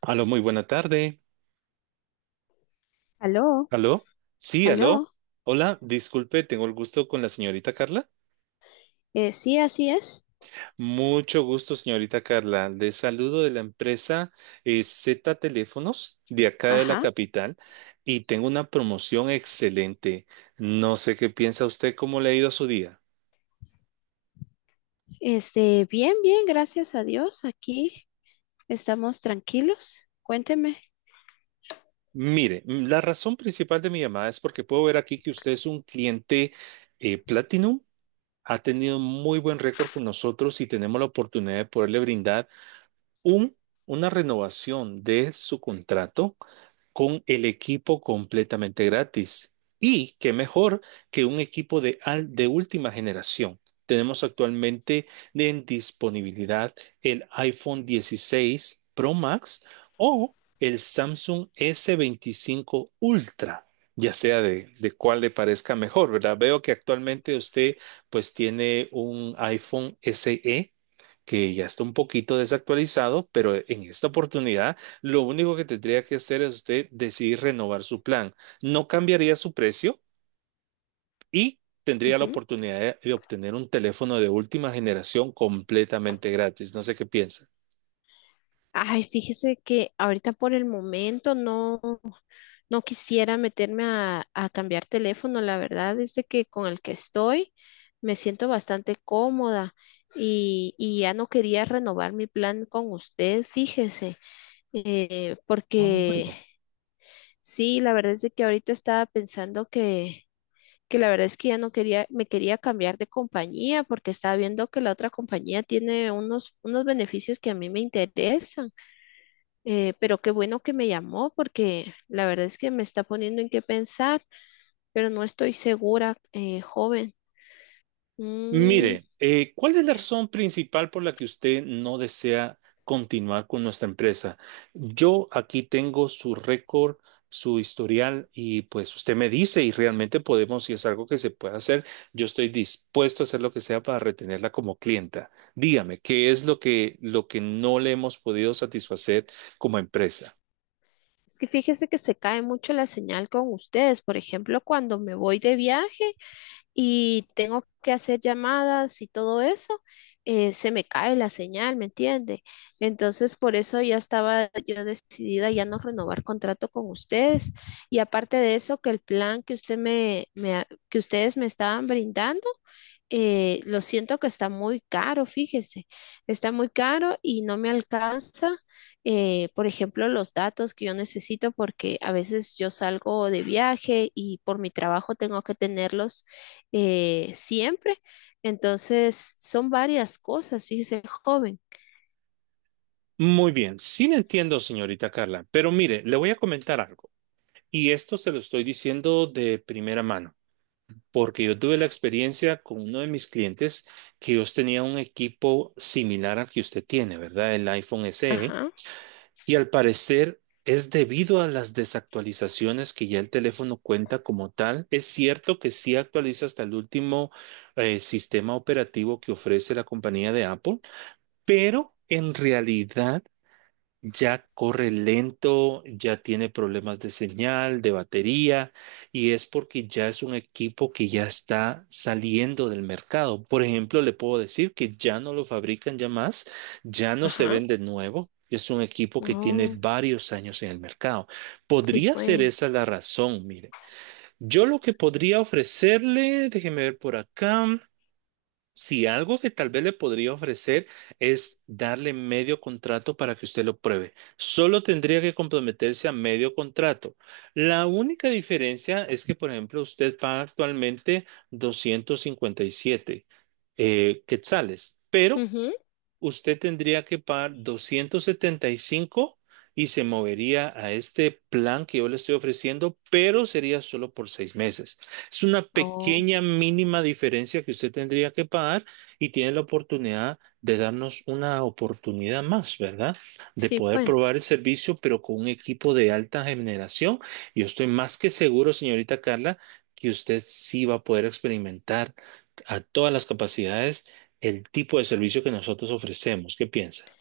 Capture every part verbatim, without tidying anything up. Aló, muy buena tarde. Aló, ¿Aló? Sí, aló. aló. Hola, disculpe, tengo el gusto con la señorita Carla. Eh, sí, así es. Mucho gusto, señorita Carla. Le saludo de la empresa eh, Z Teléfonos de acá de la Ajá. capital y tengo una promoción excelente. No sé qué piensa usted, cómo le ha ido su día. Este, bien, bien, gracias a Dios. Aquí estamos tranquilos. Cuénteme. Mire, mm, la razón principal de mi llamada es porque puedo ver aquí que usted es un cliente eh, Platinum. Ha tenido muy buen récord con nosotros y tenemos la oportunidad de poderle brindar un, una renovación de su contrato con el equipo completamente gratis. Y qué mejor que un equipo de, al- de última generación. Tenemos actualmente en disponibilidad el iPhone dieciséis Pro Max o el Samsung S veinticinco Ultra, ya sea de, de cuál le parezca mejor, ¿verdad? Veo que actualmente usted pues tiene un iPhone S E que ya está un poquito desactualizado, pero en esta oportunidad lo único que tendría que hacer es usted decidir renovar su plan. No cambiaría su precio y tendría la Ujú. oportunidad de, de obtener un teléfono de última generación completamente gratis. No sé qué piensa. Ay, fíjese que ahorita por el momento no, no quisiera meterme a, a cambiar teléfono. La verdad es de que con el que estoy me siento bastante cómoda y, y ya no quería renovar mi plan con usted, fíjese. Eh, Ah, Porque bueno. sí, la verdad es de que ahorita estaba pensando que que la verdad es que ya no quería, me quería cambiar de compañía porque estaba viendo que la otra compañía tiene unos, unos beneficios que a mí me interesan. Eh, pero qué bueno que me llamó porque la verdad es que me está poniendo en qué pensar, pero no estoy segura, eh, joven. Mm, Mire, eh, ¿cuál es la razón principal por la que usted no desea continuar con nuestra empresa? Yo aquí tengo su récord, su historial y pues usted me dice y realmente podemos, si es algo que se puede hacer, yo estoy dispuesto a hacer lo que sea para retenerla como clienta. Dígame, ¿qué es lo que, lo que no le hemos podido satisfacer como empresa? es que fíjese que se cae mucho la señal con ustedes. Por ejemplo, cuando me voy de viaje, y tengo que hacer llamadas y todo eso, eh, se me cae la señal, ¿me entiende? Entonces, por eso ya estaba yo decidida ya no renovar contrato con ustedes. Y aparte de eso, que el plan que usted me, me ha- que ustedes me estaban brindando eh, lo siento que está muy caro, fíjese, está muy caro y no me alcanza, eh, por ejemplo, los datos que yo necesito porque a veces yo salgo de viaje y por mi trabajo tengo que tenerlos eh, siempre. Entonces, son varias cosas, fíjese, joven. Muy bien, sí le entiendo, señorita Carla, pero mire, le voy a comentar algo y esto se lo estoy diciendo de primera mano. Porque yo tuve la experiencia con uno de mis clientes que ellos tenían un equipo similar al que usted tiene, ¿verdad? El iPhone S E. Ajá, Y al parecer es debido a las desactualizaciones que ya el teléfono cuenta como tal. Es cierto que sí actualiza hasta el último eh, sistema operativo que ofrece la compañía de Apple, pero en realidad ya corre lento, ya tiene problemas de señal, de batería, y es porque ya es un equipo que ya está saliendo del mercado. Por ejemplo, le puedo decir que ya no lo fabrican ya más, ya no se ajá. vende nuevo. Es un equipo que tiene Oh, varios años en el mercado. sí, Podría ser pues. esa la razón, mire. Yo lo que podría ofrecerle, déjeme ver por acá. Si algo que tal vez le podría ofrecer es darle medio contrato para que usted lo pruebe. Solo tendría que comprometerse a medio contrato. La única diferencia es que, por ejemplo, usted paga actualmente doscientos cincuenta y siete eh, quetzales, pero Ujú. usted tendría que pagar doscientos setenta y cinco y se movería a este plan que yo le estoy ofreciendo, pero sería solo por seis meses. Es una Oh, pequeña mínima diferencia que usted tendría que pagar y tiene la oportunidad de darnos una oportunidad más, ¿verdad? De sí, poder pues. probar el servicio, pero con un equipo de alta generación. Yo estoy más que seguro, señorita Carla, que usted sí va a poder experimentar a todas las capacidades el tipo de servicio que nosotros ofrecemos. ¿Qué piensa?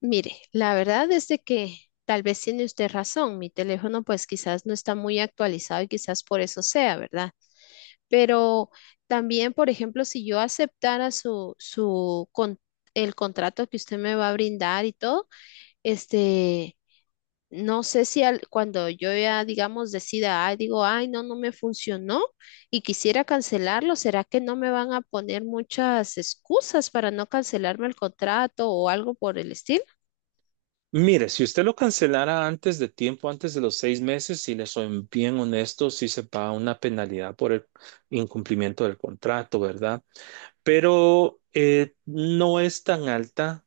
Mire, la verdad es de que tal vez tiene usted razón, mi teléfono pues quizás no está muy actualizado y quizás por eso sea, ¿verdad? Pero también, por ejemplo, si yo aceptara su, su con- el contrato que usted me va a brindar y todo, este, no sé si al- cuando yo ya, digamos, decida, ay, digo, ay, no, no me funcionó y quisiera cancelarlo, ¿será que no me van a poner muchas excusas para no cancelarme el contrato o algo por el estilo? Mire, si usted lo cancelara antes de tiempo, antes de los seis meses, si le soy bien honesto, sí se paga una penalidad por el incumplimiento del contrato, ¿verdad? Pero eh, no es tan alta.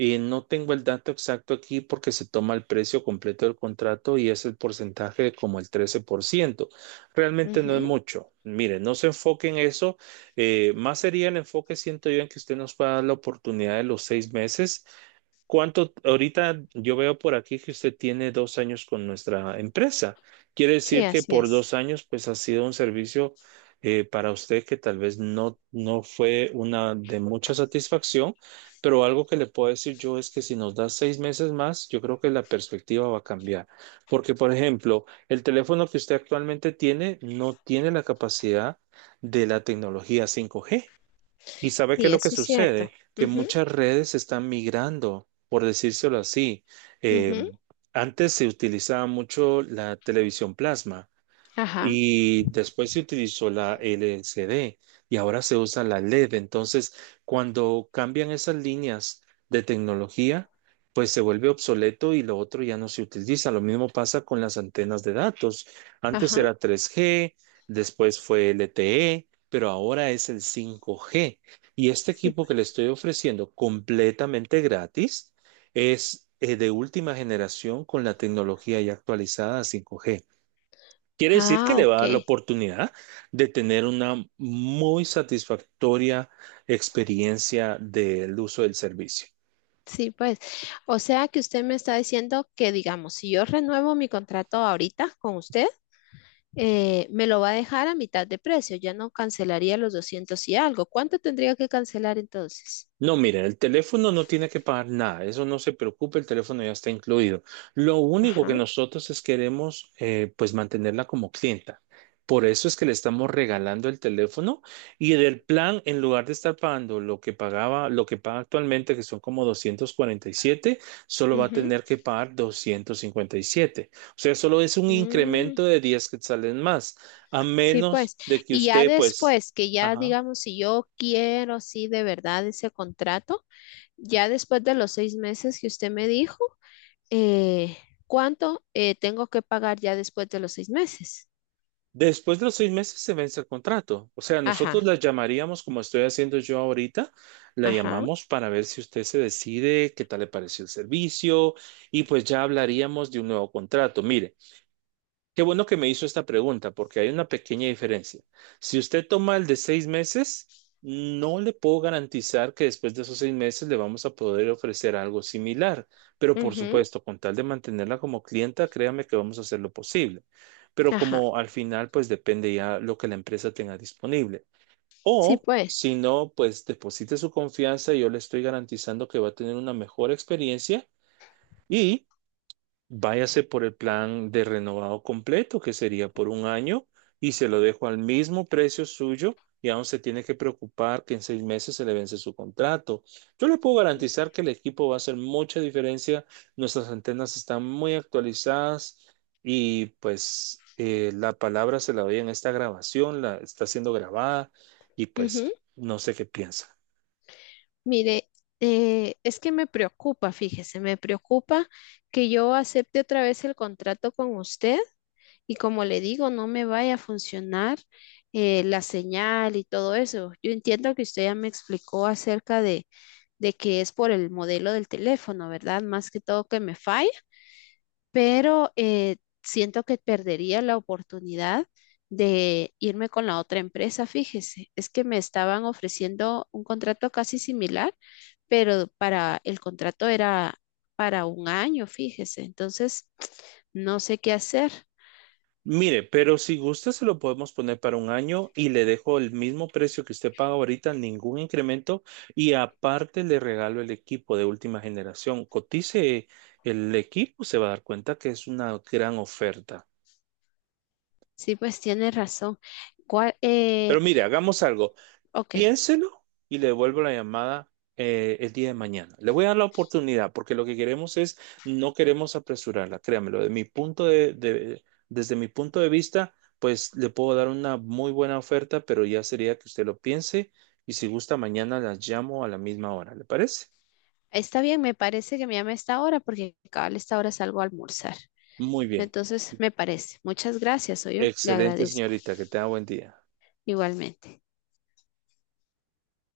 Y no tengo el dato exacto aquí porque se toma el precio completo del contrato y es el porcentaje de como el trece por ciento. Realmente no es Ujú. mucho. Mire, no se enfoque en eso. Eh, más sería el enfoque, siento yo, en que usted nos pueda dar la oportunidad de los seis meses. ¿Cuánto ahorita yo veo por aquí que usted tiene dos años con nuestra empresa? Quiere Sí, decir que así por es. dos años, pues ha sido un servicio eh, para usted que tal vez no, no fue una de mucha satisfacción, pero algo que le puedo decir yo es que si nos da seis meses más, yo creo que la perspectiva va a cambiar. Porque, por ejemplo, el teléfono que usted actualmente tiene no tiene la capacidad de la tecnología cinco G. ¿Y sabe qué es Sí, lo que eso es cierto. sucede? Que Ujú, muchas redes están migrando, por decírselo así. Eh, ujú, Antes se utilizaba mucho la televisión plasma. ajá, Y después se utilizó la L C D y ahora se usa la LED. Entonces, cuando cambian esas líneas de tecnología, pues se vuelve obsoleto y lo otro ya no se utiliza. Lo mismo pasa con las antenas de datos. Antes ajá. era tres G, después fue L T E, pero ahora es el cinco G. Y este Sí, equipo que le pues. estoy ofreciendo completamente gratis es eh, de última generación con la tecnología ya actualizada a cinco G. Quiere decir que Ah, le va a ok. dar la oportunidad de tener una muy satisfactoria experiencia del uso del servicio. Sí, pues. O sea que usted me está diciendo que, digamos, si yo renuevo mi contrato ahorita con usted, eh, me lo va a dejar a mitad de precio. Ya no cancelaría los doscientos y algo. ¿Cuánto tendría que cancelar entonces? No, miren, el teléfono no tiene que pagar nada, eso no se preocupe, el teléfono ya está incluido. Lo único que Ajá. nosotros es queremos, eh, pues mantenerla como clienta. Por eso es que le estamos regalando el teléfono y del plan, en lugar de estar pagando lo que pagaba, lo que paga actualmente, que son como doscientos cuarenta y siete, solo va a Ujú, tener que pagar doscientos cincuenta y siete. O sea, solo es un mm, incremento de diez quetzales más, a sí, menos pues. de que Y ya usted, pues, después, que ya, ajá. digamos, si yo quiero, sí, de verdad ese contrato. Ya después de los seis meses que usted me dijo, eh, ¿cuánto eh, tengo que pagar ya después de los seis meses? Después de los seis meses se vence el contrato. O sea, nosotros Ajá, la llamaríamos, como estoy haciendo yo ahorita, la ajá, llamamos para ver si usted se decide, qué tal le pareció el servicio, y pues ya hablaríamos de un nuevo contrato. Mire, qué bueno que me hizo esta pregunta, porque hay una pequeña diferencia. Si usted toma el de seis meses, no le puedo garantizar que después de esos seis meses le vamos a poder ofrecer algo similar, pero por ujú, supuesto, con tal de mantenerla como clienta, créame que vamos a hacer lo posible. Pero ajá. como al final, pues depende ya lo que la empresa tenga disponible. Sí, O pues. si no, pues deposite su confianza y yo le estoy garantizando que va a tener una mejor experiencia. Y váyase por el plan de renovado completo, que sería por un año, y se lo dejo al mismo precio suyo, y aún se tiene que preocupar que en seis meses se le vence su contrato. Yo le puedo garantizar que el equipo va a hacer mucha diferencia, nuestras antenas están muy actualizadas y pues eh, la palabra se la doy en esta grabación, la está siendo grabada y pues Ujú. no sé qué piensa. Mire, eh, es que me preocupa, fíjese, me preocupa que yo acepte otra vez el contrato con usted y como le digo, no me vaya a funcionar eh, la señal y todo eso. Yo entiendo que usted ya me explicó acerca de de que es por el modelo del teléfono, ¿verdad? Más que todo que me falla, pero eh, siento que perdería la oportunidad de irme con la otra empresa, fíjese, es que me estaban ofreciendo un contrato casi similar, pero para el contrato era para un año, fíjese, entonces no sé qué hacer. Mire, pero si gusta se lo podemos poner para un año y le dejo el mismo precio que usted paga ahorita, ningún incremento y aparte le regalo el equipo de última generación. Cotice el equipo, se va a dar cuenta que es una gran oferta. Sí, pues tiene razón. ¿Cuál? Pero eh, mire, hagamos algo. Ok, Piénselo y le devuelvo la llamada eh, el día de mañana. Le voy a dar la oportunidad porque lo que queremos es, no queremos apresurarla, créamelo, de mi punto de, de- desde mi punto de vista, pues le puedo dar una muy buena oferta, pero ya sería que usted lo piense y si gusta mañana las llamo a la misma hora, ¿le parece? está bien, me parece que me llame a esta hora porque cabal a esta hora salgo a almorzar. Muy bien. Entonces, me parece. Muchas gracias, soy yo. Le Excelente, agradezco señorita, que tenga buen día. igualmente.